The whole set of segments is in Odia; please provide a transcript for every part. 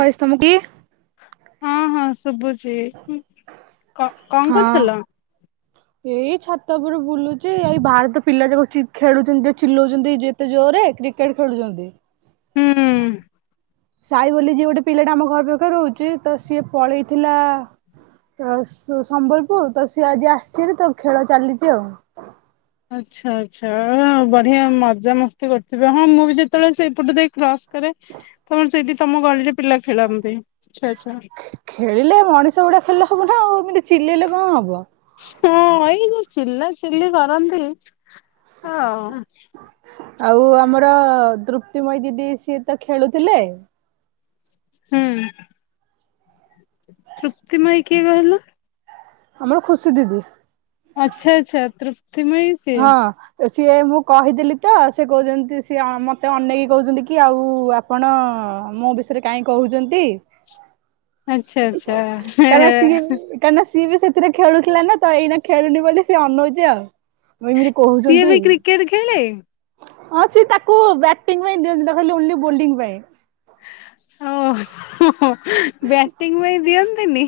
ଭଏସ୍ ତମ କି? ହଁ ହଁ ଶୁଭୁଛି କଣ କଣ ହଁ। କରୁଥୁଲ? ଏଇ ଛାତ ଉପରେ ବୁଲୁଚି ଏଇ ବାହାର ତ ପିଲା ଯା ଖେଳୁଛନ୍ତି ଯେ ଚିଲଉଛନ୍ତି ଯେ ଏତେ ଜୋରରେ କ୍ରିକେଟ ଖେଳୁଚନ୍ତି। ହୁଁ। [unintelligible] ସାଇ ବୋଲି ଯିଏ ଗୋଟେ ପିଲାଟେ ଆମ ଘର ପାଖରେ ରହୁଛି ତ ସିଏ ପଳେଇଥିଲା। ତ ସମ୍ବଲପୁର ତ ସିଏ ଆଜି ଆସିଚି ତ ଖେଳ ଚାଲିଛି ଆଉ। ଆଚ୍ଛା ଆଚ୍ଛା ଆବଢିଆ ମଜା ମସ୍ତି ଗୋଟେ୍ ତ ହଁ ମୁଁ ବି ଯେତେବେଳେ ସେଇପଟ ଦେଇ କ୍ରସ କରେ ତମ ସେଇଠି ତମ ଗଳିରେ ପିଲା ଖେଳନ୍ତି ଆଛା ଆଚ୍ଛା। ଖେଳିଲେ ମଣିଷ ଗୁଡା ଖେଳିଲେ ହବ ନା ଆଉ ଏମିତି ଚିଲେଇଲେ କଣ ହବ। ହଁ ଏଇ ଯୋଉ ଚିଲା ଚିଲି କରନ୍ତି ହଁ। ଆଉ ଆମର ଦୃପ୍ତିମୟୀ ଦିଦି ସିଏ ତ ଖେଳୁଥିଲେ। ହୁଁ। ତୃପ୍ତିମୟୀ କିଏ କହିଲୁ? ଆମର ଖୁସି ଦିଦି। ଆଚ୍ଛା ଆଚ୍ଛା ତୃପ୍ତିମୟୀ। ସିଏ ହଁ। ସିଏ ମୁଁ କହିଥିଲି ତ ସେଏ କହୁଛନ୍ତି ସିଏ ମତେ ଅନେକି କହୁଛନ୍ତି କି ଆଉଆପ୍ ଆପଣ ମୋ ବିଷୟରେ କାହିଁ କହୁଛନ୍ତି। ଆଚ୍ଛା, ଆଚ୍ଛା ହେଁ। କାହିଁକିନା ସିଏ ବି ସେଥିରେ ଖେଳୁଥିଲା ନା ତ ଏଇନା ଖେଳୁନି ବୋଲି ସିଏ ଅନଉଚୁ ଆଉ। ଏମିତି ସିଏ କହୁଛନ୍ତି। ବି କ୍ରିକେଟ ଖେଳେ? ହଁ ସିଏ ତାକୁ ବ୍ୟାଟିଂ ପାଇଁ ଦିଅନ୍ତିନି, ତାକୁ ଖାଲି ଓନ୍ଲି ବୋଲି ପାଇଁ। ଓ ହଁ, ହଁ। ବ୍ୟାଟିଂ ପାଇଁ ଦିଅନ୍ତିନି।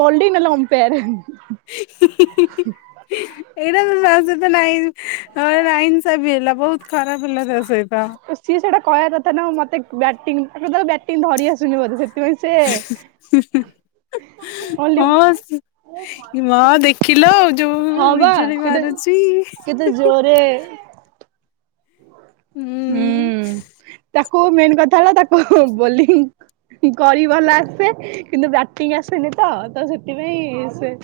ହଲଡି ନଲେ ଅମ୍ପେୟାର୍। ହଁ ଏଇଟା ତ ତା ସହିତ ନାହିଁ ହଁ ଏ ନାଇନସାଫି ହେଲା, ବହୁତ ଖରାପ ହେଲା ତା ସହିତ। ତ ସିଏ ସେଇଟା କହିବା କଥା ନା ମୋତେ ବ୍ୟାଟିଂ ତାକୁ ଧର ବ୍ୟାଟିଂ ଧରି ଆସୁନି ବୋଧେ, ସେ [inaudible] ଭଲିମ୍ୟୁ ଏ ମା ଦେଖିଲ ଯୋଉ ହଁ ବା ବିଜୁଳି କେତେ ମାରୁଚି। କେତେ ଜୋରେ। ହୁଁ, ତାକୁ ମେନ୍ କଥା ହେଲା ତାକୁ ବୋଲିଙ୍ଗ୍ କରି ଭଲ ଆସେ। କିନ୍ତୁ ବ୍ୟାଟିଂ ଆସେନି ତ, ତ ସେଥିପାଇଁ ସେ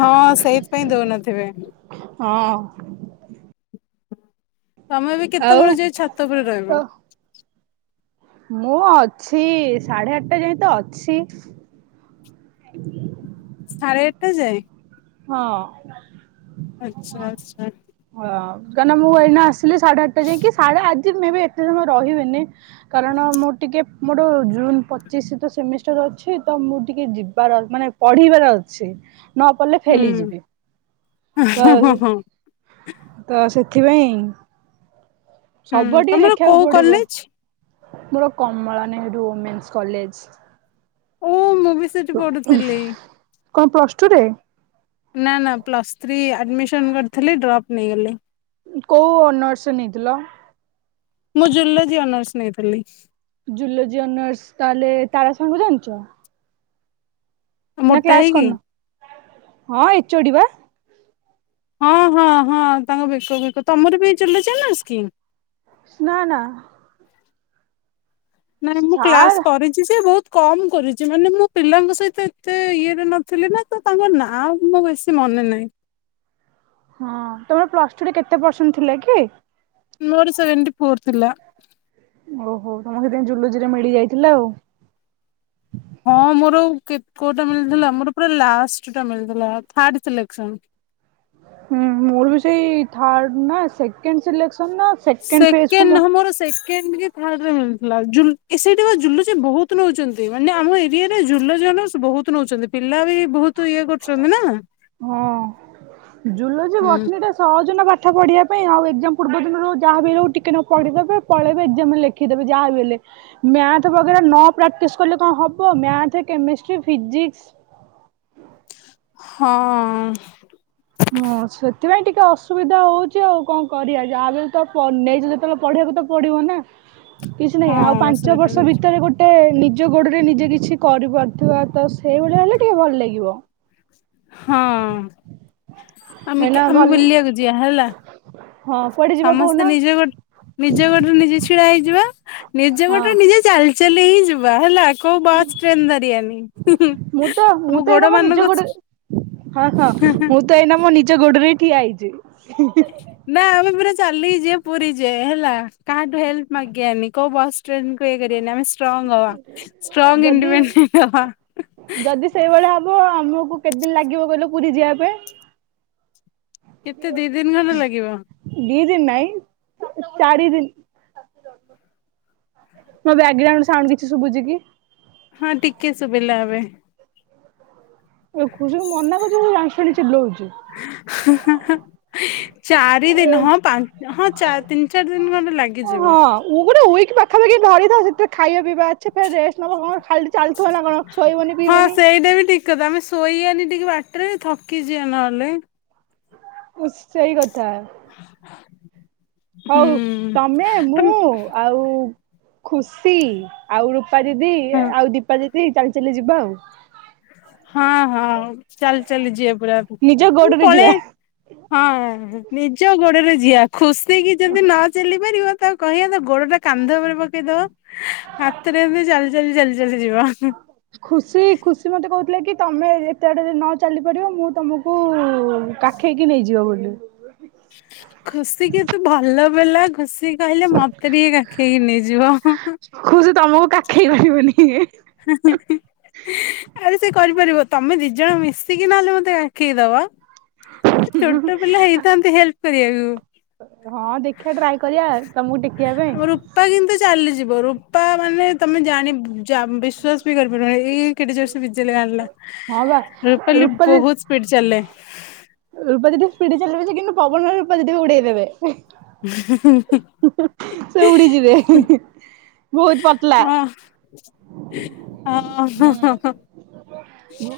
ହଁ ସେଇଥିପାଇଁ ଦଉନଥିବେ। ହଁ। ତୋମେ ଏବେ ଆଉ କେତେବେଳେ ଯାଏଁ ଛାତ ଉପରେ ରହିବ? ତ ମୁଁ ଅଛି ସାଢେ ଆଟା ଯାଏଁ ତ ଅଛି। [inaudible] ସାଢ଼େ ଆଟା ଯାଏଁ? ହଁ। ଆଚ୍ଛା, ଆଚ୍ଛା। ହଁ କାହିଁକିନା ମୁଁ ଏଇନା ଆସିଲି ସାଢେ ଆଟା ଯାଏଁକି, ସାଢେ ଆଜି ମେ ବି ଏତେ ସମୟ ରହିବିନି। କାରଣ ମୁଁ ଟିକେ ମୋର ଜୁନ୍ ପଚିଶ ତ ସେମିଷ୍ଟାର ଅଛି। ତ ମୁଁ ଟିକେ ଯିବାର ମାନେ ପଢ଼ିବାର ଅଛି। ନ ପଡଲେ ଫେଲ୍ ହୁଁ। ହେଇଯିବି, ତ ହଁ ହଁ ହଁ। ତ ସେଥିପାଇଁ। ହୁଁ, ସବୁଆଡେ ଟିକେ ତୋମର ଦେଖିବାକୁ କୋଉ ପଡିବ କଲେଜ୍? ମୋର କମଳା ନେହେରୁ ଓମେନ୍ସ କଲେଜ୍। ଓ ମୁଁ ବି ସେଠି ପଢୁଥିଲି। କଣ ପ୍ଲସ ଟୁ ରେ ନା ନା ପ୍ଲସ୍ ଥ୍ରୀ ଆଡ଼ମିସନ୍ କରିଥିଲି ଡ୍ରପ୍ ନେଇଗଲି। ଉଁ, କୋଉ ଅନର୍ସ ନେଇଥିଲ? ମୁଁ ଜୁଲୋଜି ଅନର୍ସ ନେଇଥିଲି। ଜୁଲୋଜି ଅନର୍ସ ତାହେଲେ ତାରା ସାର୍ ଙ୍କୁ ଜାଣିଚ? ନା ମୋଟା କ୍ଲାସ୍ ହେଇକି। କରିନ? ହଁ ଏଚ ଓ ଡି ବା। ହଁ, ହଁ, ହଁ ତାଙ୍କ ବେକ ବେକ, ତୋମର ବି ଜୁଲୋଜି ଅନର୍ସ କିି? ନା ନା। ନାଇଁ ମୁଁ କ୍ଲାସ୍ ସାର୍ କରି ଚି, ସେ ବହୁତ କମ କରିଚି, ମାନେ ମୁଁ ପିଲାଙ୍କ ସହିତ ଏତେ ଇଏରେ ନଥିଲି ନା ତ ତାଙ୍କ ନାଁ ଆଉ ମୁଁ ବେଶୀ ମନେ ନାହିଁ। ହଁ ତୋମେ ପ୍ଲସ୍ ଟୁ ରେ କେତେ ପରସେଣ୍ଟ ଥିଲା କି? ମୋର ସେଭେଣ୍ଟି ଫୋର୍ ଥିଲା। ଓହୋ ତମ ସେଥିପାଇଁ ଜୁଲୋଜିରେ ମିଳିଯାଇଥିଲା ଆଉ। ହଁ ମୋର କେ କୋଉଟା ମିଳିଥିଲା ମୋର ପୁରା ଲାଷ୍ଟଟା ମିଳିଥିଲା ଥାର୍ଡ୍ ସିଲେକ୍ସନ। ହୁଁ ମୋର ବି ସେଇ ଥାର୍ଡ ନା ସେକେଣ୍ଡ ସିଲେକ୍ସନ ନା ଫେଜ କୁ ସେକେଣ୍ଡ ମୁଁ ନୁହଁ ମୋର ସେ କେଣ୍ଡ କି ଥାର୍ଡରେ ମିଳିଥିଲା ଜୁ ଏ ସେଇଠି ପା ଜୁଲୋଜି ବୋହୁତ ନୋଉଚନ୍ତି ମାନେ ଆମ ଏରିଆରେ ଜୁଲୋଜି ଅନର୍ସ୍ ବୋହୁତ ନୋଉଚନ୍ତି ପିଲା ବି ବୋହୁତ ଇଏ କରୁଚନ୍ତି ନା। ହଁ ଜଲୋଜି ହୁଁ ବଟନିଟା ସହଜ ନା ପାଠ ପଢ଼ିବା ପାଇଁ ଆଉ ଏଗଜାମ ପୂର୍ବ ଦିନରୁ ଯାହା ବି ହୋଇଯାଉ ଟିକେ ନାକୁ ପଢିଦବୁ ପଳେଇବେ ଏଗଜାମ ଲେଖ ଖିଦେବେ ଯାହା ବି ହେଲେ। ମ୍ୟାଥ ବଗେରା ନ ପ୍ରାକ୍ଟିସ୍ କଲେ କଣ ହବ ମ୍ୟାଥେ କେମେଷ୍ଟ୍ରି ଫିଜିକ୍ସ। ହଁଅଁ। ହୁଁ ସେଥିପାଇଁ ଟିକେ ଅସୁବିଧା ହୋଉଚି ଆଉ କଣ କରିବା ଯାହାବି ହେଲେ ତ ପ ନେଇଚ ଯେତେବେଳେ ପଢିବାକୁ ତ ପଡିବ ନା କିଛି ନାହିଁ ଆଉ ହଁ ପାଞ୍ଚ ସେଇଟା ବି ବର୍ଷ ଭିତରେ ଗୋ ଟେ ନିଜ ଗୋଡରେ ନିଜେ କିଛି କରିପାରୁଥିବା ତ ସେଇଭଳିଆ ହେଲେ ଟିକେ ଭଲ ଲାଗିବ। ହଁ ଆମେ ଆମେ ଏଇନା କା ଘଲ ବୁଲିବାକୁ ଯିବା ହେଲା। ହଁ କୁଆଡେ ଯିବା କହୁନ ସମସ୍ତେ ନେଇଯିବେ ଗୋ ନିଜ ଗୋଡରେ ନିଜେ ଛିଡା ହେଇଯିବା ନିଜେ ହଁ ବାଟରେ ନିଜେ ଚାଲି ଚାଲିକି ଯିବା ହେଲା କୋଉ ବାସ୍ ଟ୍ରେନ୍ ଧରିଆନି ହୁଁ ହୁଁ ମୁଁ ତ ମୁଁ ଆମ ତ ଗୋଡ ଏଇନା ମୋ ନିଜ ମାନଙ୍କୁ ଗୋଡରେ ହଁ ହଁ ମୁଁ ତ ଏଇନା ମୋ ନିଜ ଗୋଡରେ ହିଁ ଠିଆ ହେଇଚି। ନା ଆମେ ପୁରା ଚାଲିକି ଯିବା ପୁରୀ ଯାଏ ହେଲା କାହାଠୁ ହେଲ୍ପ ମାଗିଆନି କୋଉ ବସ ଟ୍ରେନକୁ ଇଏ କରିବାନି ଆମେ ଷ୍ଟ୍ରଙ୍ଗ ହବା ଷ୍ଟ୍ରଙ୍ଗ ଇଣ୍ଡିପେଣ୍ଡେଣ୍ଟ୍ ହବା। ସେଇଭଳି ହବ ଆଉ ଆମକୁ କେତେ ଦିନ ଲାଗିବ କହିଲ ପୁରୀ ଯିବା ପାଇଁ? କେତେ ଦିଇ ଦିନ ଖଣ୍ଡେ ଲାଗିବ। ଦିଇ ଦିନ ନାଇ ଚାରି ଦିନ ମୋ ବ୍ୟାଗ୍ରାଉଣ୍ଡ ସାଉଣ୍ଡ କିଛି ଶୁଭୁଚି କି? ହଁ ଟିକେ ଶୁଭିଲା ଆବେ। ଯେ ମୁଁ ମନା କରୁଚି ସେ ଜାଣିଶୁଣି ଚିଲୋଉଚି। ହାଁ ହାଁ ହାଁ। ଚାରି ଦିନ ହଁ ପା ହଁ ଚା ତିନ ଚାର ଦିନ ଖଣ୍ଡେ ଲାଗିଯିବ। ମୁଁ ଗୋଟେ ଉଇକ ପାଖାପାଖି ଧରିଥା ସେଥିରେ ଖାଇବା ପିଇବା ସେ ଫେରେ ରେଷ୍ଟ ନବ କଣ ଖାଲି ଚାଲଥୁବ ନା କଣ ଶୋଇବନି ହଁ ପିଇବନି ସେଇଟା ବି ଠିକ କ କଥା ଆମେ ଶୋଇବାନି ଟିକେ ବାଟରେ ଥକିଯିବା ନହେଲେ। ଓ ସେଇ କଥା। [inaudible] ହୋଉ ତମେ, ତମେ ମୁଁ ଆଉ ଖୁସି ଆଉ ରୂପା ଦିଦି ହଁ ଏ ଆଉ ଦୀପା ଦି ଦି ଚାଲିଚାଲି ଯିବା ଆଉ। ହଁ ହଁ ଚାଲିଚାଲି ଯିବା ନିଜ ପୁରା ଆମେ ଗୋଡରେ ଯିବା ପଳେଇ ଆଇ ହଁ ନିଜ ଗୋଡରେ ଯିଅ ଖୁସି ହେଇକି ଯଦି ନ ଚାଲି ପାରିବ ତାକୁ କହିବନି ତା ଗୋଡଟା କାନ୍ଧ ଓପରେ ପକେଇଦବ ହାତରେ ଏମତି ଚାଲିଚାଲି ଚାଲିଚାଲି ଯିବ। ଖୁସି ଖୁସି ମତେ କୋହୁଥିଲେ କି ତମେ ଏତେ ବାଟ ଯଦି ନ ଚାଲିପାରିବ ମୁଁ ତମ କୁ କାଖେଇକି ନେଇଯିବ ବୋଲି। ଖୁସି କିତୁ ଭଲ ପିଲା ଖୁସି କହିଲେ ମତେ ଟିକେ କାଖେଇକି ନେଇଯିବ ହଁ ହଁ। କହୁଚି ତମକୁ କାଖେଇ ପାରିବନି ଇଏ। ହ [inaudible] ଆରେ ସେ କରିପାରିବ ତମେ ଦି ଜଣ ମିଶିକି ନହେଲେ ମତେ କାଖେଇ ଦବ। ଛୋଟ ପିଲା ହେଇଥାନ୍ତି ହେଲପ କରିବାକୁ। ହଁ ଦେଖିବା ଟ୍ରାଏ କରିବା ତମକୁ ଟେକିବା ପାଇଁ। ଆମ ରୂପା କିନ୍ତୁ ଚାଲିଯିବ ରୂପା ମାନେ ତମେ ଜାଣି ଯା ବିଶ୍ଵାସ ବି କରିପାରିବନି ଏଇ କେଡେ ଜୋର ସେ ବିଜେଲ ଆଣିଲା ହଁ ବା ରୁପାଲୀ ରୂପା ଦି ବହୁତ ସ୍ପିଡ ଚାଲେ। ରୂପା ଦିଦି ସ୍ପିଡ଼ ଚାଲିବ ଯେ କିନ୍ତୁ ପବନନା ରୂପା ଦିଦିକୁ ଉଡେଇ ଦେବେ। ହ ସେ ଉଡିଯିବେ [inaudible] ବହୁତ ପତଲା। ଅ ହ ହ ହ।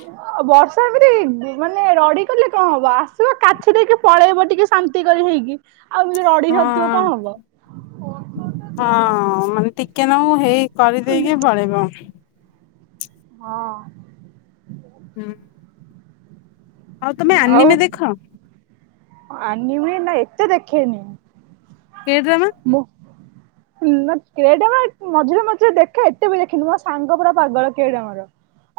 ଆଉ ବର୍ଷା ଏମତି ମାନେ ରଡି କଲେ କଣ ହବ ଆସିବ କାଛି ଦେଇକି ଟିକେ ପଳେଇବ ଟିକେ। ଶାନ୍ତି କରି ହେଇକି। ଆଉ ଏମିତି ରଡି ହଁ ଧରିଥିବ କଣ ହବ ହଁ ମାନେ ଟିକେ ନାକୁ ହେଇ କରିଦେଇକି ଦେଖ ପଳେଇବ। ହଁ। ହୁଁ। ଆଉ ତମେ ଆଉ ଆନିମେ ଦେଖ? ଆନିମେ ନା ଏତେ ଦେଖେନି। [unintelligible] ମୁଁ। କେ ଡମା ମଝିରେ ମଝିରେ ଦେଖେ ଏତେ ବି ଦେଖିନୁ ମୋ ସାଙ୍ଗ ପୁରା ପାଗଳ କେଡମାର।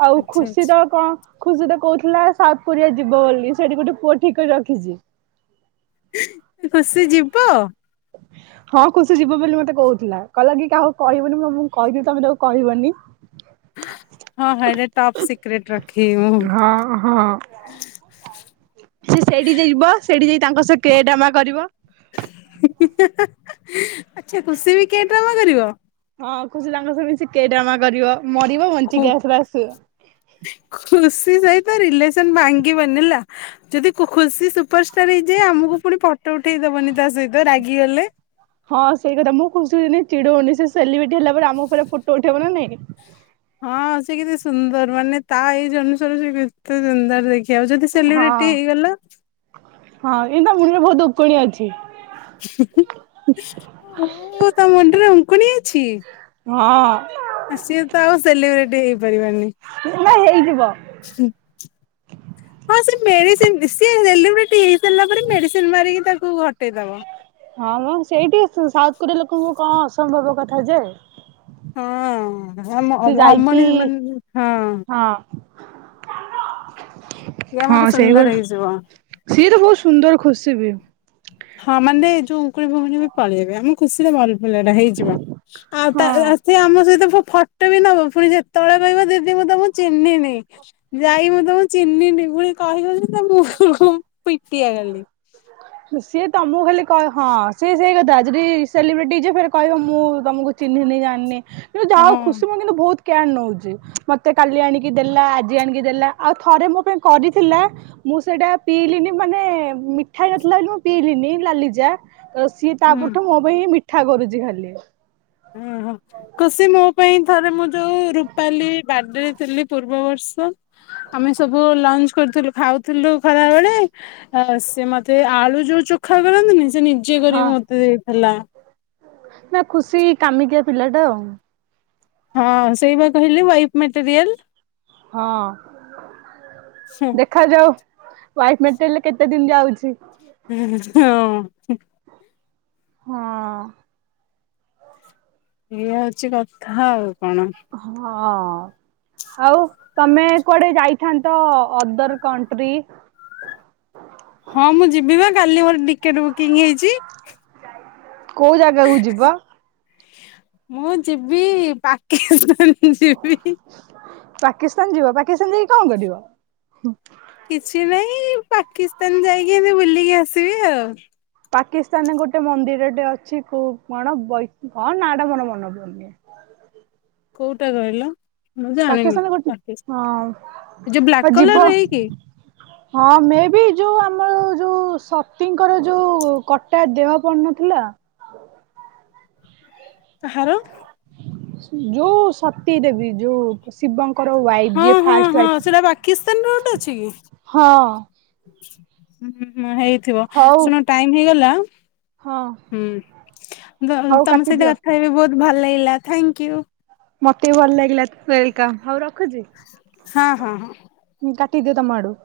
ଆଉ ଆଚ୍ଛା ଖୁସି ଆଚ୍ଛା। ତଳ କଣ? ଖୁସି ତ କହୁଥିଲା ସାଉଥ କୋରିଆ ଯିବ ବୋଲି ସେଇଠି ଗୋଟେ ପୁଅ ଠିକ ରଖିଛି। ଖୁସି ଯିବ। ହଁ ଖୁସି ଯିବ ବୋଲି ମତେ କହୁଥିଲା କହିଲ କି କାହାକୁ କହିବୁନି ମୁଁଁ କହିଦେଲି ତମେ ତାକୁ କହିବନି। ହଁ ହଁ ହେୟାର ଟପ ସିକ୍ରେଟ ରଖିବି ମୁଁ। ଓ ହଁ। ସେ ସେଇଠି ଯାଇିବ ସେଇଠି ଯାଇ ତାଙ୍କ ସହ କେ ଡାମା କରିବ। ଆଚଛା ଖୁସି ବି କେ ଡ୍ରାମ କରିବ। ହଁ ଖୁସିି ତାଙ୍କ ସହ ମିଶି କେଡାମା କରିବ ମରିବ ଖୁ ବଞ୍ଚିକି ଆସିଲେ ଆସିବ। ଖୁସି ସହିତ ରିଲେସନ ଭାଙ୍ଗିବନି ହେଲା। ଯଦି ଖୁସି ସୁପରଷ୍ଟାର ହେଇଯାଏ ଆମକୁ ପୁଣି ଫଟୋ ଉଠେଇଦବନି ତା ସହିତ ରାଗିଗଲେ। ହଁ ସେଇ କଥା ମୁଁ ଖୁସିକୁ ନେଇ ଚିଡଉନି ସେଲିବ୍ରେଟି ହେଲା ପରେ ଆମ ଉପରେ ଫଟୋ ଉଠେଇବ ନା ନାଇଁ। ହଁ ସେ କେତେ ସୁନ୍ଦର ମାନେ ତା ଏଜ୍ ଅନୁସାରେ ସେ କେତେ ସୁନ୍ଦର ଦେଖ ଆଉ ଯଦି ହଁ ସେଲିବ୍ରିଟି ହେଇଗଲା ହଁ ଏଇ ତା ମୁଣ୍ଡରେ ବହୁତ ଦୋ କଡିଆ ଅଛି। ତା ମୁଣ୍ଡରେ ଅଙ୍କୁଣୀ ଅଛି। ହଁ ସିଏ ତ ଆଉ ସେଲିବ୍ରେଟି ହେଇପାରିବାନି। ନା ହେଇଯିବ। [inaudible] ହଁ ସେ ମେଡିସିନ ସିଏ ସେଲିବ୍ରିଟୀ ହେଇ ସାରିଲା ପରେ ମେଡିସିନ ମାରିକି ତାକୁ ହଟେଇଦବ। ହଁ ମ ସେଇଠି ସାଉଥ କୋରିଆ ଲୋକଙ୍କୁ କଣ ଅସମ୍ଭବ କଥା ଯେ ହଁ ସେ ଯାଇକି ଅମଣିଷ ମାନ ହଁ। ହଁ ଇଏ ହଁ ଆମର ସୁନ୍ଦର ସେଇଭଳି ହେଇଯିବ। ସିଏ ତ ବହୁତ ସୁନ୍ଦର ଖୁସି ବି। ହଁ ମାନେ ଏଇ ଯୋଉ ଉକୁଣି ଫୁକୁଣୀ ବି ପଳେଇବେ ଆମ ଖୁସିରେ ଭଲ ପିଲା ଟା ହେଇଯିବ ଆଉ ତା ହଁ। ଆ ସେ ଆମ ସହିତ ଫ ଫଟ ବି ନବ ପୁଣି ଯେତେବେଳେ କହିବ ଦିଦି ମୁଁ ତମକୁ ଚିହ୍ନିନି। ଯାଇ ମୁଁ ତମ ଚିହ୍ନିନି [unintelligible] ମୁ ପିଟିଆ କାଲି। ସିଏ ତମକୁ ଖାଲି କ ହଁ ସେ ସେଇ କଥା ଯଦି ସେଲିବ୍ରିଟି ଯେ କହିବ ମୁଁ ତମକୁ ଚିହ୍ନିନି ଜାଣିନି କିନ୍ତୁ ଯାଉ ଖୁସି ହଁ ମୁଁ କିନ୍ତୁ ବହୁତ କେୟାର ନଉଚି ମତେ କାଲି ଆଣିକି ଦେଲା ଆଜି ଆଣିକି ଦେଲା ଆଉ ଥରେ ମୋ ପାଇଁ କରିଥିଲା ମୁଁ ସେଇଟା ପିଇଲିନି ମାନେ ମି ଠା ହେଇ ନଥିଲା ବୋଲି ମୁଁ ପିଇଲିନି ଲାଲି ଚା ତ ସିଏ ହୁଁ ତାପଟୁ ମୋ ପାଇଁ ମିଠା କରୁଛି ଖାଲି। ଉହୁଁ ଖୁସି ମୋ ପାଇଁ ଥରେ ମୁଁ ଯୋଉ ରୁପାଲି ବାର୍ଡରେ ଥିଲି ପୂର୍ବ ବର୍ଷ ଆମେ ସବୁ ଲଞ୍ଚ କରଥିଲୁ ଖାଉଥିଲୁ ଖରା ବେଳେ ହେଲା ସେ ମତେ ଆଳୁ ଯୋଉ ଚୋଖା କରନ୍ତିନି ସେ ନିଜେ ହଁ କରିକି ମତେ ଦେଇଥିଲା। ନା ଖୁସି କାମିକିଆ ପିଲା ଟା ଆଉ। ହଁ ସେଇବା କହିଲି ୱାଇଫ୍ ମେଟେରିଆଲ ହଁ ହଁ ଦେଖାଯାଉ ୱାଇଫ ମେଟେରାଲ କେତେ ଦିନୀ ଯାଉଚି। [inaudible] ହଁ। ହଁ। ଏଇଆ ହଉଚି କଥା ଆଉ କଣ। ହଁ ଆଉ ତମେ କୁଆଡେ ଯାଇ ଥାନ୍ତ ଅଦର କଣ୍ଟ୍ରି। ହଁ ମୁଁ ଯିବି ବା କାଲି ମୋର ଟିକେଟ ବୁକିଂ ହେଇଚି। କୋଉ ଜାଗାକୁୁ ଯିବ। ମୁଁ ଯିବି ପାକିସ୍ତାନ ଯିବି। ପାକିସ୍ତାନ ଯିବ ପାକିସ୍ତାନ ଯାଇକି କଣ କରିବ। କିଛି ନାଇଁ ପାକିସ୍ତାନ ଯାଇକି ଏବେ ବୁଲିକି ଆସିବି ଆଉ। ପାକିସ୍ତାନ ରେ ଗୋଟେ ମନ୍ଦିରଟେ ଅଛି ଖୁ କଣ ବୈ କଣ ନା ଟା ମନ [unintelligible] କୋଉଟା କଇଲ ମୁଁ ଜାଣିନି ପାକିସ୍ତାନ ଗୋଟେ ପାକି [inaudible] ଏଇ ହଁ ଯୋଉ ଆଉ ବ୍ଲାକ୍ ଯିବ କଲର ହେଇକି? ହଁ ମେ ବି ଯୋଉ ଆମର ଯୋଉ ସତୀଙ୍କର ଯୋଉ କଟା ଦେହ ପଡନଥିଲା। କାହାର? ଯୋଉ ସତୀ ଦେବୀ ଯୋଉ ଶିବଙ୍କର ୱାଇପ ହଁ ଯିଏ ହଁ ଫାଷ୍ଟ ହଁ ସେଟା ପାକିସ୍ତାନର ଗୋଟେ ୱାଇଫ୍ ଅଛି କି? ହଁ। ହୁଁ ହୁଁ ହେଇଥିବ ହଉ ଶୁଣ ଟାଇମ ହେଇଗଲା ହଁ ହୁଁ ଦ ହଉ ତମ ସହିତ କାଟିଦିଅ। କଥା ହେଇକି ବୋହୁତ ଭଲ ଲାଗିଲା ଥାଙ୍କ୍ୟୁ। ମତେ ବି ଭଲ ଲାଗିଲା ୱେଲକମ୍ ହୋଉ ରଖୁଚି। ହଁ ହଁ। ଉଁ କଟିଦିଅ ତମ ଆଡୁ।